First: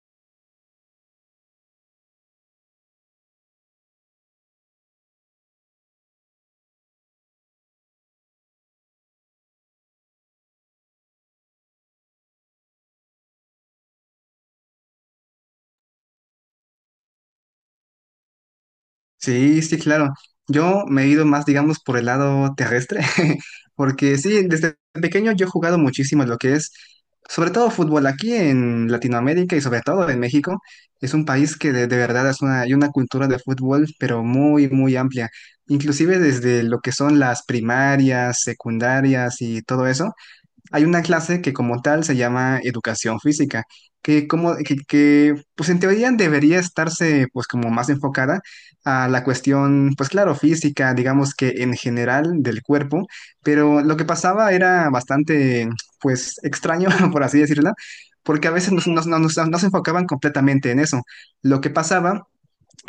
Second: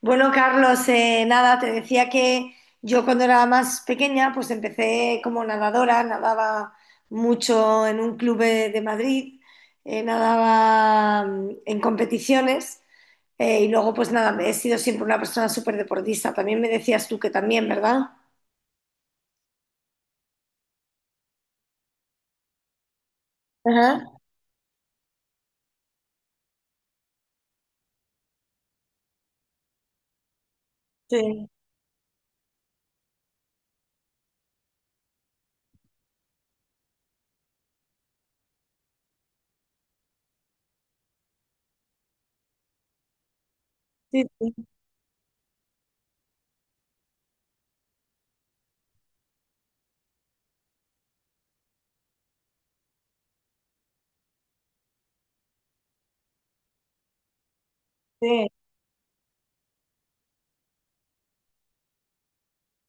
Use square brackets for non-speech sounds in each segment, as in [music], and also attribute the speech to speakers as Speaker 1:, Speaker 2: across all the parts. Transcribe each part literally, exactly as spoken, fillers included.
Speaker 1: Bueno, Carlos, eh, nada, te decía que yo cuando era más pequeña, pues empecé como nadadora, nadaba mucho en un club de, de Madrid. Eh, nadaba mm, en competiciones, eh, y luego pues nada, me he sido siempre una persona súper deportista. También me decías tú que también, ¿verdad?
Speaker 2: Sí, sí, claro. Yo me he ido más, digamos, por el lado terrestre, [laughs]
Speaker 1: Ajá,
Speaker 2: porque sí, desde pequeño yo he jugado muchísimo lo que es, sobre todo fútbol aquí en Latinoamérica y sobre todo en México. Es un
Speaker 1: sí,
Speaker 2: país que de, de verdad es una, hay una cultura de fútbol, pero muy, muy amplia. Inclusive desde lo que son las primarias, secundarias y todo eso hay una clase que como tal se llama educación física, que
Speaker 1: sí,
Speaker 2: como que, que, pues en teoría debería estarse pues como más enfocada a la cuestión, pues claro, física, digamos que en general del cuerpo, pero lo que pasaba era bastante pues extraño, [laughs] por así decirlo, porque
Speaker 1: sí,
Speaker 2: a veces nos, nos, nos, nos no se enfocaban completamente en eso. Lo que pasaba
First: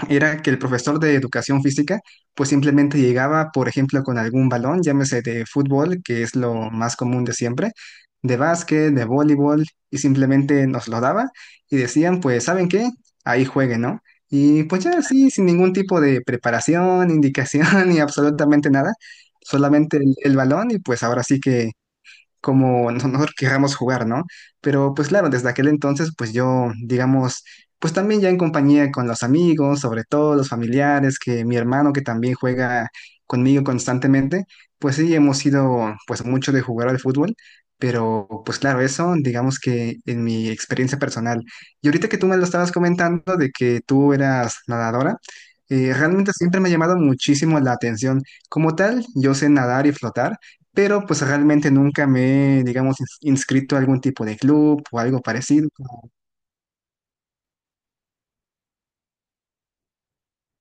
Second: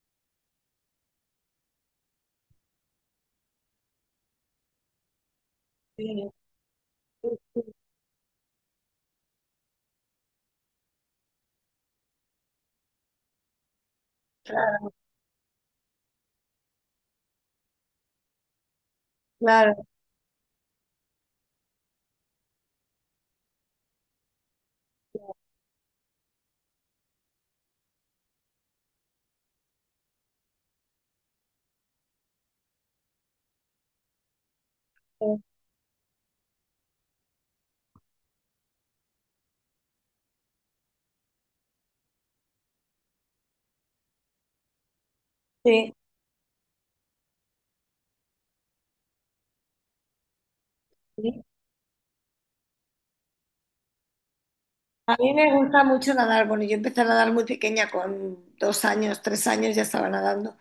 Speaker 2: era que el profesor de educación física pues simplemente llegaba, por ejemplo, con algún balón, llámese de fútbol,
Speaker 1: sí,
Speaker 2: que es lo más común
Speaker 1: sí,
Speaker 2: de
Speaker 1: sí,
Speaker 2: siempre, de básquet, de voleibol, y simplemente nos lo daba y decían, pues, ¿saben qué? Ahí jueguen, ¿no? Y pues
Speaker 1: claro,
Speaker 2: ya así, sin ningún tipo de preparación, indicación [laughs] ni absolutamente nada,
Speaker 1: claro,
Speaker 2: solamente el, el balón y pues ahora sí que como [laughs] no nosotros querramos jugar, ¿no? Pero pues claro, desde aquel entonces, pues yo, digamos, pues también ya en compañía con los amigos, sobre todo los familiares, que mi hermano que también juega conmigo constantemente, pues sí, hemos sido pues mucho de jugar al fútbol. Pero pues claro, eso digamos que en mi experiencia personal. Y ahorita que tú me lo estabas comentando de que tú eras nadadora, eh,
Speaker 1: sí,
Speaker 2: realmente siempre me ha llamado muchísimo la atención. Como tal, yo sé nadar y flotar, pero pues
Speaker 1: sí.
Speaker 2: realmente nunca me, digamos, ins- inscrito a algún tipo de club o
Speaker 1: A
Speaker 2: algo
Speaker 1: mí me
Speaker 2: parecido.
Speaker 1: gusta mucho nadar. Bueno, yo empecé a nadar muy pequeña, con dos años, tres años ya estaba nadando.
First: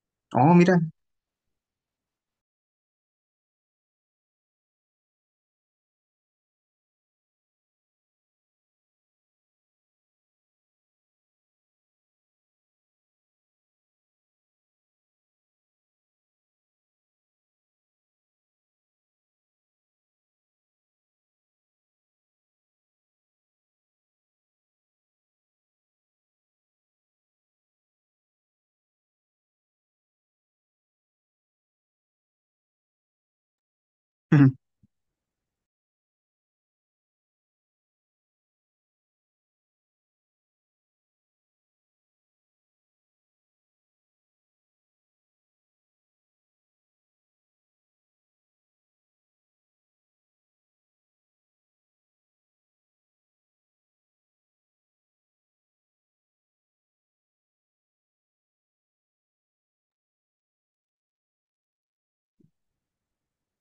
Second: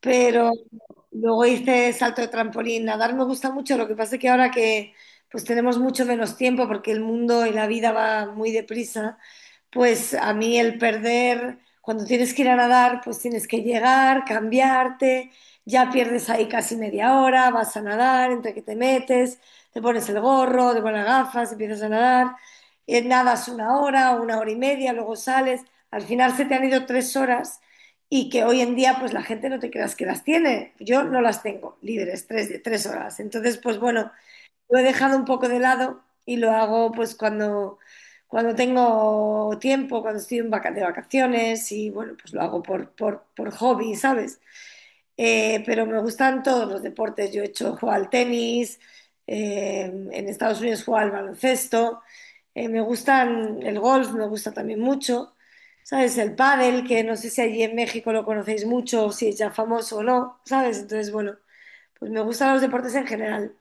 Speaker 1: Pero
Speaker 2: Oh, mira.
Speaker 1: luego hice salto de trampolín. Nadar me gusta mucho. Lo que pasa es que ahora que pues tenemos mucho menos tiempo porque el mundo y la vida va muy deprisa, pues a mí el perder, cuando tienes que ir a nadar, pues tienes que llegar, cambiarte, ya pierdes ahí casi media hora, vas a nadar, entre que te metes, te pones el gorro, te pones las gafas, empiezas a nadar, eh, nadas una hora, una hora y media, luego sales, al final se te han ido tres horas y que hoy en día pues la gente no te creas que las tiene, yo no las tengo libres, tres, tres horas, entonces pues bueno,
Speaker 2: Ujú.
Speaker 1: lo he dejado un poco de lado y lo hago pues cuando, cuando tengo tiempo, cuando estoy en vaca- de vacaciones y bueno, pues lo hago por, por, por hobby, ¿sabes? Eh, pero me gustan todos los deportes. Yo he hecho, juego al tenis, eh, en Estados Unidos juego al baloncesto. Eh, me gustan el golf, me gusta también mucho. ¿Sabes? El pádel, que no sé si allí en México lo conocéis mucho, o si es ya famoso o no, ¿sabes? Entonces, bueno, pues me gustan los deportes en general.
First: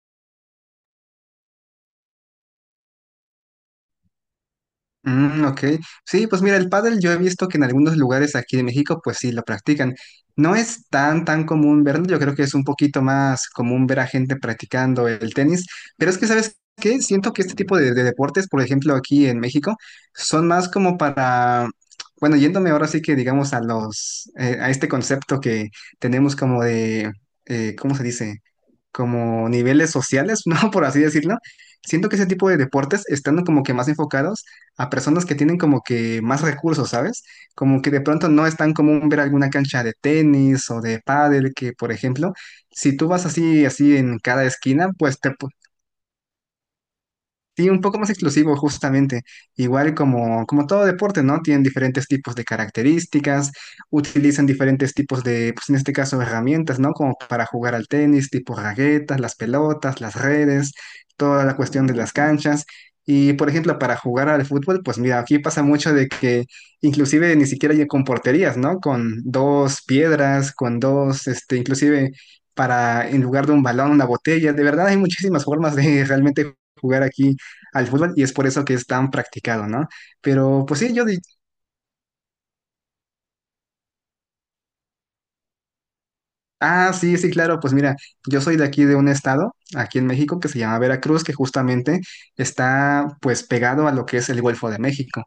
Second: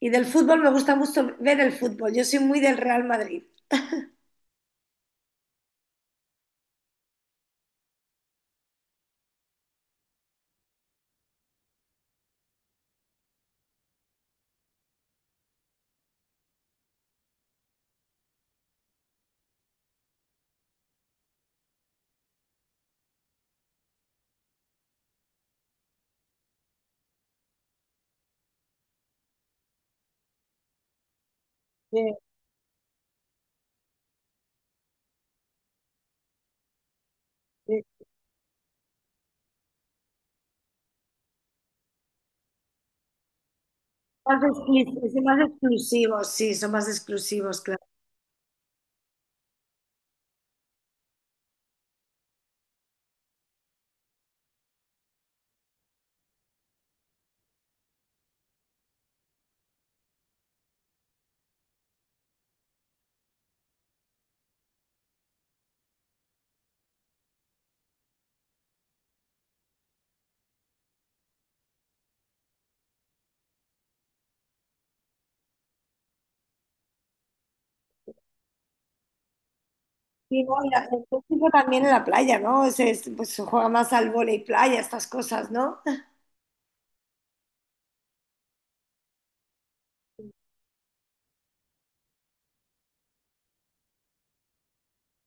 Speaker 1: Y del fútbol me gusta mucho ver el fútbol. Yo soy muy del Real Madrid.
Speaker 2: Mm, ok. Sí, pues mira, el pádel yo he visto que en algunos lugares aquí de México pues sí lo practican. No es tan tan común verlo, yo creo que es un poquito más común ver a gente practicando el tenis, pero es que ¿sabes qué? Siento que este tipo de, de deportes, por ejemplo, aquí en México, son más como para, bueno, yéndome ahora sí que digamos a los, eh, a este concepto que tenemos como de, eh, ¿cómo se dice? Como niveles sociales, [laughs] ¿no? Por así decirlo.
Speaker 1: Sí,
Speaker 2: Siento que ese tipo de deportes están como que más enfocados a personas que tienen como que más recursos, ¿sabes? Como
Speaker 1: sí.
Speaker 2: que de pronto no es tan común ver alguna cancha de tenis o de pádel que, por ejemplo, si tú vas así, así en
Speaker 1: Más
Speaker 2: cada esquina,
Speaker 1: exclu-
Speaker 2: pues
Speaker 1: son
Speaker 2: te.
Speaker 1: más exclusivos, sí, son más exclusivos,
Speaker 2: Sí, un
Speaker 1: claro.
Speaker 2: poco más exclusivo justamente. Igual como, como todo deporte, ¿no? Tienen diferentes tipos de características, utilizan diferentes tipos de, pues en este caso, herramientas, ¿no? Como para jugar al tenis, tipo raquetas, las pelotas, las redes, toda la cuestión de las canchas. Y, por ejemplo, para jugar al fútbol, pues mira, aquí pasa mucho de que inclusive ni siquiera hay con porterías, ¿no? Con dos piedras, con dos, este, inclusive para, en lugar de un balón, una botella. De verdad hay muchísimas formas de [laughs] realmente jugar aquí al fútbol y es por eso que es tan practicado, ¿no?
Speaker 1: Sí, no,
Speaker 2: Pero
Speaker 1: y
Speaker 2: pues
Speaker 1: la-
Speaker 2: sí, yo
Speaker 1: el
Speaker 2: di-
Speaker 1: fútbol también en la playa, ¿no? Se, es- pues se juega más al vóley playa, estas cosas, ¿no?
Speaker 2: ah, sí, sí, claro, pues mira, yo soy de aquí de un estado, aquí en México, que se llama Veracruz, que justamente está pues pegado a lo que es el Golfo de México.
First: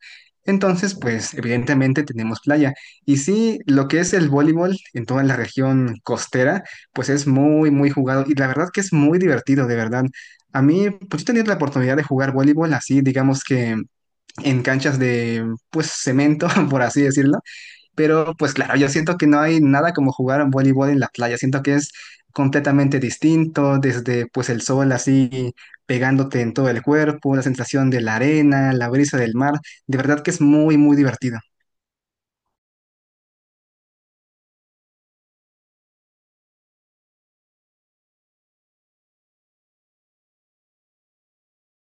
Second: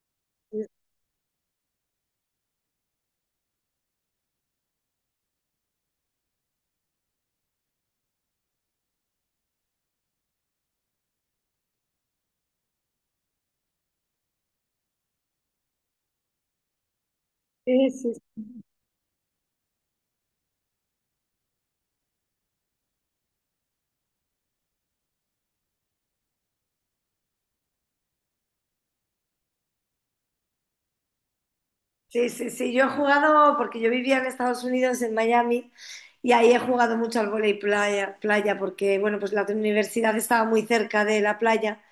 Speaker 1: Sí,
Speaker 2: Entonces, pues evidentemente tenemos playa. Y sí, lo que es el voleibol en toda la región costera, pues es muy, muy jugado y la verdad que es muy divertido, de verdad. A mí, pues yo tenía la oportunidad de jugar voleibol así, digamos que en canchas de, pues, cemento, [laughs] por así decirlo.
Speaker 1: sí,
Speaker 2: Pero pues claro, yo siento que no hay nada como jugar a voleibol en la playa. Siento que es completamente distinto, desde pues el sol así pegándote en todo el cuerpo, la sensación de la arena, la brisa del mar. De verdad que es muy, muy divertido.
Speaker 1: sí, sí, sí. Yo he jugado, porque yo vivía en Estados Unidos, en Miami, y ahí he jugado mucho al vóley playa, playa, porque, bueno, pues la universidad estaba muy cerca de la playa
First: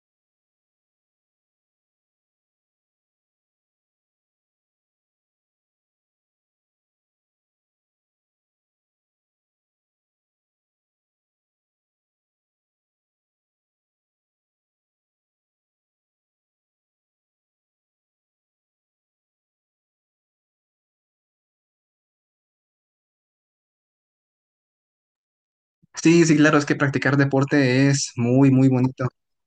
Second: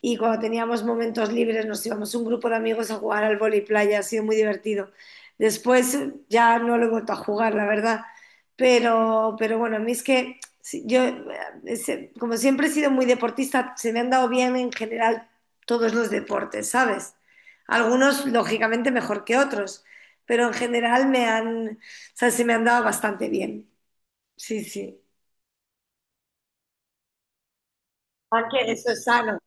Speaker 1: y cuando teníamos momentos libres nos íbamos un grupo de amigos a jugar al vóley playa, ha sido muy divertido. Después ya no lo he vuelto a jugar, la verdad, pero, pero bueno, a mí es que sí, yo, eh, es- como siempre he sido muy deportista, se me han dado bien en general todos los deportes, ¿sabes? Algunos, lógicamente, mejor que otros, pero en general me han, o sea, se me han dado bastante bien. Sí, sí.
Speaker 2: Sí, sí, claro, es que practicar deporte es muy, muy
Speaker 1: Aunque eso es
Speaker 2: bonito.
Speaker 1: sano.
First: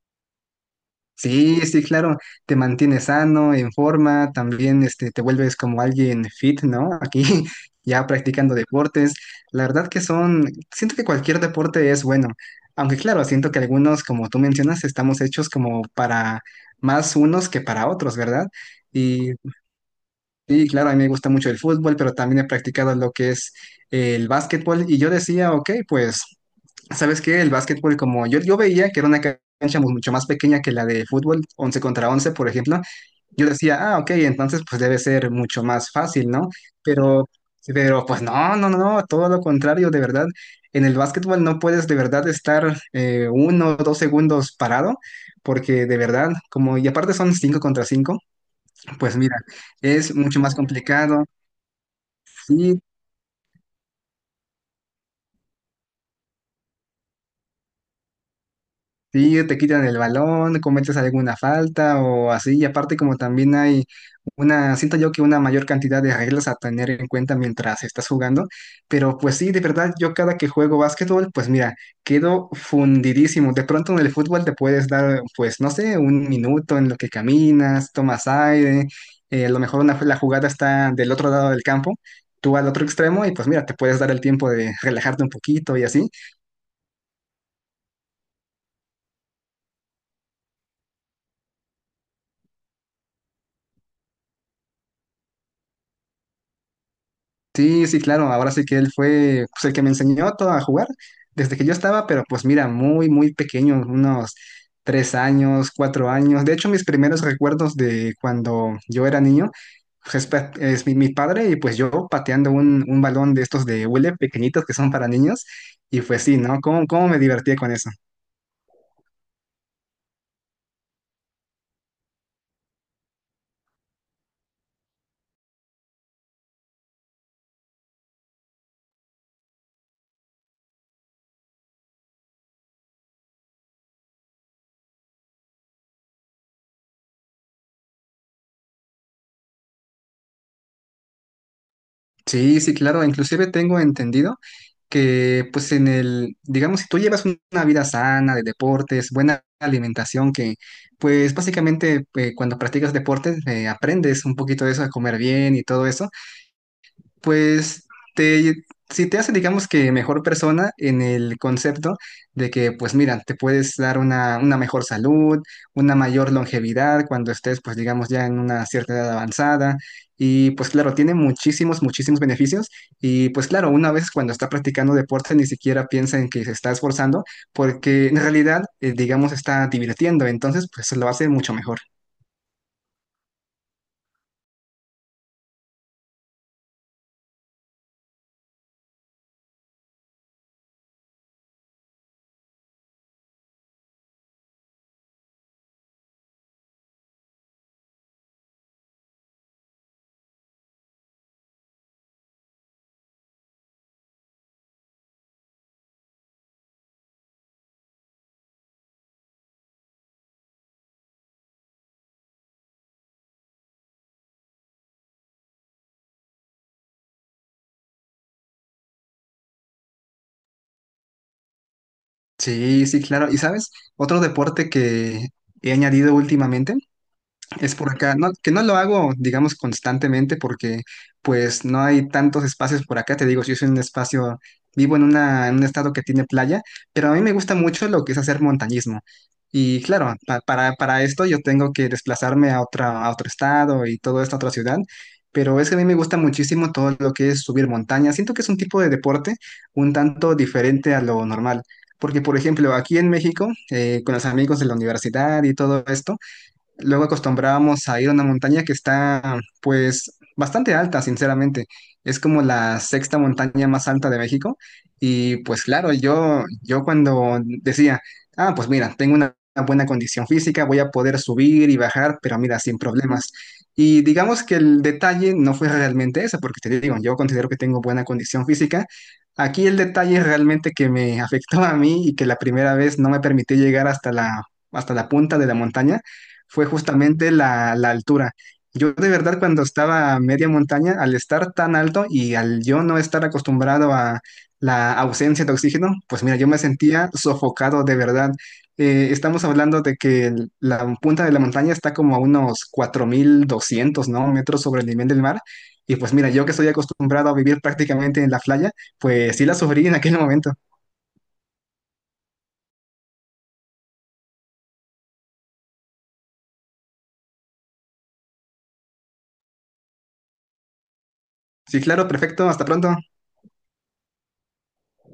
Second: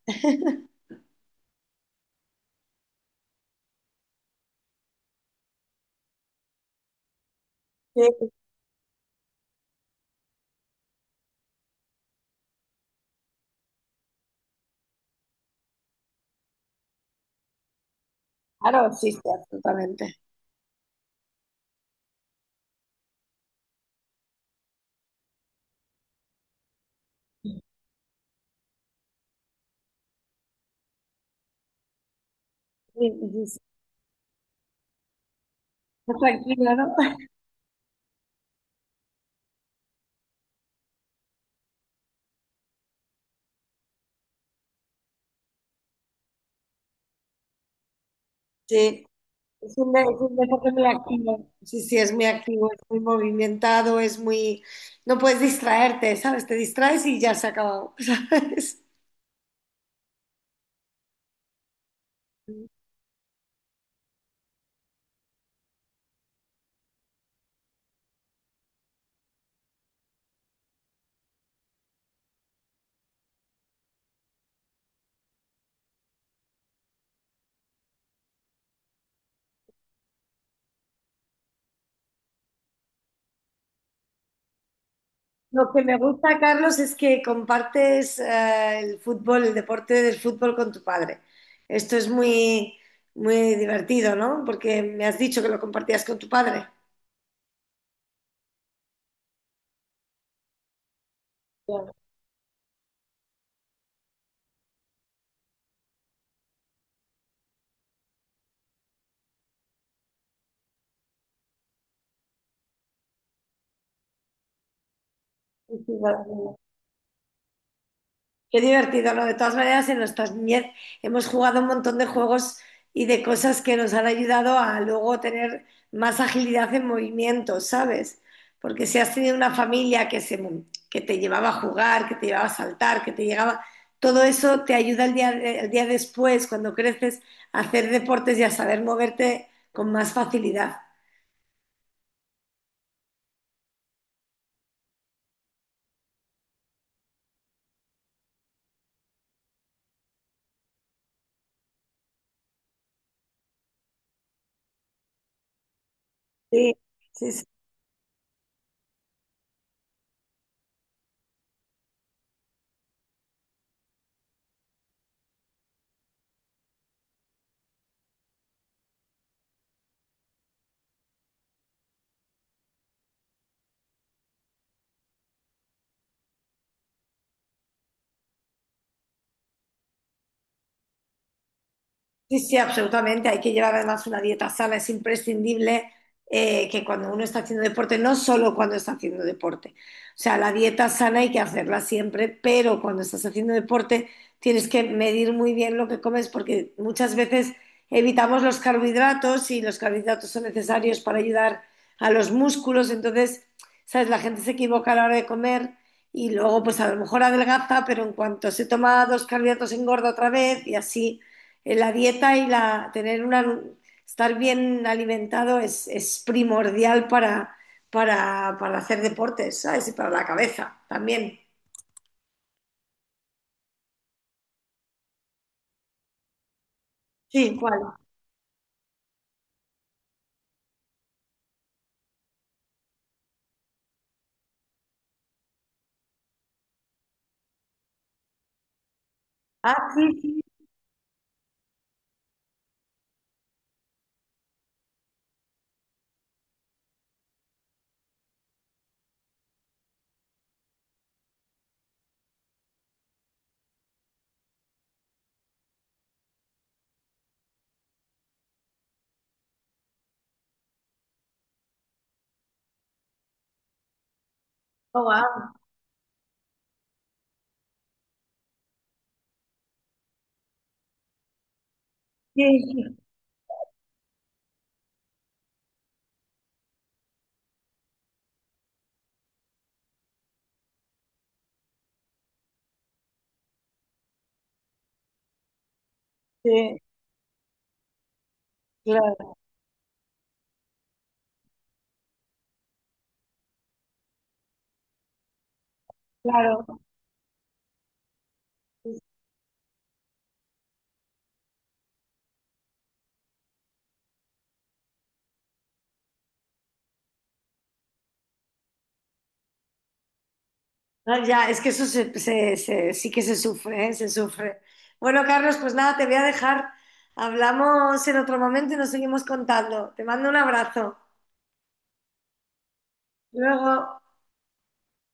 Speaker 2: Sí, sí, claro, te mantienes sano, en forma, también este, te vuelves como alguien fit, ¿no? Aquí [laughs] ya
Speaker 1: Sí,
Speaker 2: practicando deportes. La verdad que son, siento que cualquier deporte es bueno, aunque claro, siento que algunos, como tú mencionas, estamos hechos como para más unos que para otros, ¿verdad?
Speaker 1: claro, sí, sí,
Speaker 2: Y,
Speaker 1: absolutamente.
Speaker 2: y claro, a mí me gusta mucho el fútbol, pero también he practicado lo que es el básquetbol y yo decía, ok, pues. ¿Sabes qué? El básquetbol, como yo, yo veía que era una cancha mu- mucho más pequeña que la de fútbol, once contra once, por ejemplo,
Speaker 1: Sí,
Speaker 2: yo
Speaker 1: sí,
Speaker 2: decía, ah, ok, entonces pues debe ser mucho más
Speaker 1: está
Speaker 2: fácil, ¿no?
Speaker 1: tranquila, ¿no?
Speaker 2: Pero, pero pues no, no, no, no, todo lo contrario, de verdad. En el básquetbol no puedes de verdad estar eh, uno o dos segundos parado, porque de verdad, como, y aparte son cinco contra cinco,
Speaker 1: Sí,
Speaker 2: pues mira,
Speaker 1: es un, de- es
Speaker 2: es
Speaker 1: un
Speaker 2: mucho más
Speaker 1: deporte muy
Speaker 2: complicado.
Speaker 1: activo. Sí, sí, es muy activo, es
Speaker 2: Sí,
Speaker 1: muy movimentado, es muy... No puedes distraerte, ¿sabes? Te distraes y ya se ha acabado, [laughs] ¿sabes?
Speaker 2: sí, te quitan el balón, cometes alguna falta o así. Y aparte como también hay una, siento yo que una mayor cantidad de reglas a tener en cuenta mientras estás jugando. Pero pues sí, de verdad, yo cada que juego básquetbol, pues mira, quedo fundidísimo. De pronto en el fútbol te puedes dar, pues no sé, un minuto en lo que caminas, tomas aire. Eh, a lo mejor una, la jugada está del otro lado del campo, tú al otro extremo y pues mira, te puedes dar el tiempo de relajarte un
Speaker 1: Lo
Speaker 2: poquito y
Speaker 1: que me
Speaker 2: así.
Speaker 1: gusta, Carlos, es que compartes eh, el fútbol, el deporte del fútbol con tu padre. Esto es muy, muy divertido, ¿no? Porque me has dicho que lo compartías con tu padre.
Speaker 2: Sí, sí, claro. Ahora sí que él fue pues, el que me enseñó todo a jugar desde que yo
Speaker 1: Ya,
Speaker 2: estaba, pero pues mira, muy, muy pequeño, unos tres años, cuatro años. De hecho, mis primeros recuerdos de cuando yo era niño, pues, es, pa- es mi, mi padre y pues yo pateando un, un balón de estos de hule pequeñitos que son para niños.
Speaker 1: sí, sí,
Speaker 2: Y pues
Speaker 1: vale.
Speaker 2: sí, ¿no? ¿Cómo, cómo me divertía con eso?
Speaker 1: Qué divertido, ¿no? De todas maneras, en nuestra niñez hemos jugado un montón de juegos y de cosas que nos han ayudado a luego tener más agilidad en movimiento, ¿sabes? Porque si has tenido una familia que, se, que te llevaba a jugar, que te llevaba a saltar, que te llegaba, todo eso te ayuda el día, el día después, cuando creces, a hacer deportes y a saber moverte con más facilidad.
Speaker 2: Sí, sí, claro. Inclusive tengo entendido que, pues, en el, digamos, si tú llevas un- una vida sana de deportes, buena alimentación, que, pues, básicamente, eh, cuando practicas deportes, eh, aprendes un poquito de eso, a comer bien y todo eso.
Speaker 1: Sí, sí, sí.
Speaker 2: Pues te, si te hace, digamos que mejor persona en el concepto de que, pues mira, te puedes dar una, una mejor salud, una mayor longevidad cuando estés, pues digamos, ya en una cierta edad avanzada. Y pues claro, tiene muchísimos, muchísimos beneficios. Y pues claro, una vez cuando está practicando deporte ni siquiera piensa en que se está esforzando porque en realidad, eh, digamos, está divirtiendo. Entonces, pues lo hace mucho mejor.
Speaker 1: Sí, sí, absolutamente. Hay que llevar además una dieta sana. Es imprescindible, eh, que cuando uno está haciendo deporte, no solo cuando está haciendo deporte, o sea, la dieta sana hay que hacerla siempre, pero cuando estás haciendo deporte tienes que medir muy bien lo que comes porque muchas veces evitamos los carbohidratos y los carbohidratos son necesarios para ayudar a los músculos. Entonces, ¿sabes? La gente se equivoca a la hora de comer y luego pues a lo mejor adelgaza, pero en cuanto se toma dos carbohidratos engorda otra vez y así, eh, la dieta y la, tener una, estar bien alimentado es, es primordial para, para, para hacer deportes, ¿sabes? Y para la cabeza también.
Speaker 2: Sí, sí, claro. ¿Y sabes? Otro deporte que he añadido últimamente.
Speaker 1: Sí.
Speaker 2: Es
Speaker 1: ¿Cuál?
Speaker 2: por acá, no, que no lo hago, digamos, constantemente porque pues no hay tantos espacios por acá, te digo, yo soy un espacio, vivo en una, en un estado que tiene playa, pero a mí me gusta mucho lo que es hacer montañismo.
Speaker 1: Ah,
Speaker 2: Y claro,
Speaker 1: sí,
Speaker 2: pa-
Speaker 1: sí.
Speaker 2: para, para esto yo tengo que desplazarme a otra, a otro estado y todo esto a otra ciudad, pero es que a mí me gusta muchísimo todo lo que es subir montaña. Siento que es un tipo de deporte un tanto diferente a lo normal, porque por ejemplo, aquí en México, eh, con los amigos de la universidad y todo esto, luego acostumbrábamos a ir a una montaña que está, pues, bastante alta, sinceramente. Es como la sexta montaña más alta de México.
Speaker 1: Oh,
Speaker 2: Y
Speaker 1: wow.
Speaker 2: pues claro, yo, yo cuando decía, ah, pues mira, tengo una buena condición física, voy a poder subir y bajar, pero
Speaker 1: Sí,
Speaker 2: mira, sin
Speaker 1: sí,
Speaker 2: problemas. Y digamos que el detalle no fue realmente eso, porque te digo, yo considero que tengo buena condición física. Aquí el detalle realmente que me [laughs] afectó a mí y que la primera vez no me permitió llegar hasta la, hasta la punta de la montaña fue
Speaker 1: sí,
Speaker 2: justamente la, la altura. Yo de
Speaker 1: claro,
Speaker 2: verdad cuando estaba a media montaña, al estar tan alto y al yo no estar acostumbrado a la ausencia de oxígeno, pues mira, yo me
Speaker 1: claro.
Speaker 2: sentía sofocado de verdad. Eh, estamos hablando de que el- la punta de la montaña está como a unos cuatro mil doscientos ¿no? metros sobre el nivel del mar. Y pues mira, yo que estoy acostumbrado a vivir prácticamente en la playa, pues sí la sufrí en aquel momento.
Speaker 1: Ah, ya, es que eso se- se- se- sí que se sufre, ¿eh? Se sufre. Bueno, Carlos, pues nada, te voy a dejar. Hablamos en otro momento y nos seguimos contando. Te mando un abrazo.
Speaker 2: Sí, claro, perfecto, hasta pronto.
Speaker 1: Luego.